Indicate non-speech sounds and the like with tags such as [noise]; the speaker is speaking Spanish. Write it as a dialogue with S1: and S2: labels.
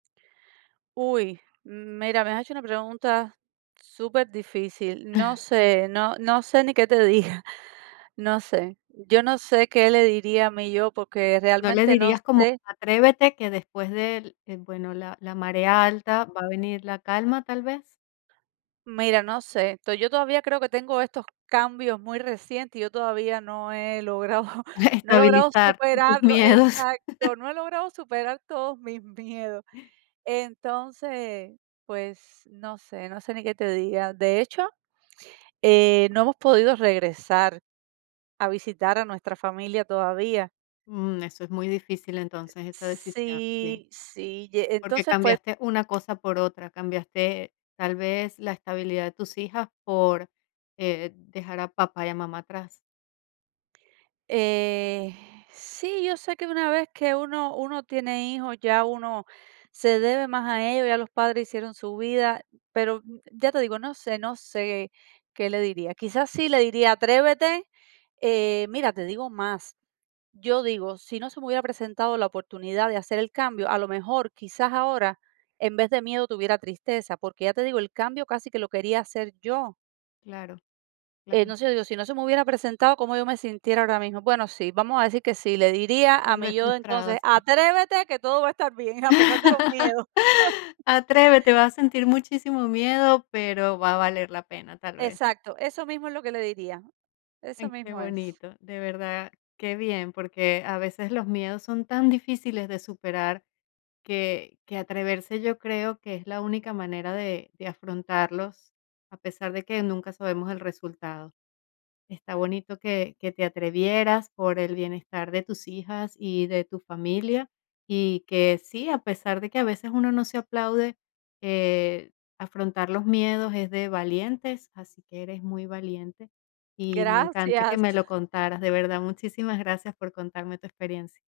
S1: Uy, mm, mira, me has hecho una pregunta superdifícil. No sé, no no sé ni qué te diga, no sé. Yo no sé qué le diría a mi yo, porque
S2: ¿No le
S1: realmente no
S2: dirías como,
S1: sé
S2: atrévete, que después del eh, bueno, la la marea alta, va a venir la calma, tal vez?
S1: Mira, no sé, to yo todavía creo que tengo estos cambios muy recientes y yo todavía no he logrado [chuckles]
S2: [chuckles]
S1: no he logrado
S2: Estabilizar tus
S1: superarlo.
S2: miedos.
S1: Exacto, no he logrado superar todos mis miedos.
S2: [gasps]
S1: Entonces, pues, no sé, no sé ni qué te diga. De hecho, eh, no hemos podido regresar a visitar a nuestra familia todavía.
S2: Mm, eso es muy difícil, entonces, esa decisión, sí.
S1: Sí, sí. Ye
S2: Porque
S1: entonces, fue
S2: cambiaste una cosa por otra, cambiaste, tal vez, la estabilidad de tus hijas por, eh, dejar a papá y a mamá atrás.
S1: Eh, sí, yo sé que una vez que uno uno tiene hijos, ya uno se debe más a ellos, ya los padres hicieron su vida, pero, ya te digo, no sé, no sé qué le diría. Quizás sí le diría: "Atrévete". Eh, mira, te digo más, yo digo, si no se me hubiera presentado la oportunidad de hacer el cambio, a lo mejor, quizás ahora, en vez de miedo tuviera tristeza, porque ya te digo, el cambio casi que lo quería hacer yo.
S2: Claro,
S1: Eh,
S2: claro.
S1: no sé, digo, si no se me hubiera presentado, ¿cómo yo me sintiera ahora mismo? Bueno, sí, vamos a decir que sí, le diría a
S2: Tal vez,
S1: mi yo de
S2: frustrados.
S1: entonces:
S2: Sí.
S1: "Atrévete, que todo va a estar bien, a pesar de los miedos".
S2: [laughs]
S1: [chuckles]
S2: Atrévete, vas a sentir muchísimo miedo, pero va a valer la pena, tal vez.
S1: Exacto, eso mismo es lo que le diría, eso
S2: Ay, qué
S1: mismo es.
S2: bonito, de verdad. Qué bien, porque a veces los miedos son tan difíciles de superar, que que atreverse, yo creo que es la única manera de de afrontarlos, a pesar de que nunca sabemos el resultado. Está bonito que que te atrevieras por el bienestar de tus hijas y de tu familia, y que sí, a pesar de que a veces uno no se aplaude, eh, afrontar los miedos es de valientes, así que eres muy valiente, y me encanta que
S1: Gracias.
S2: me lo contaras. De verdad, muchísimas gracias por contarme tu experiencia.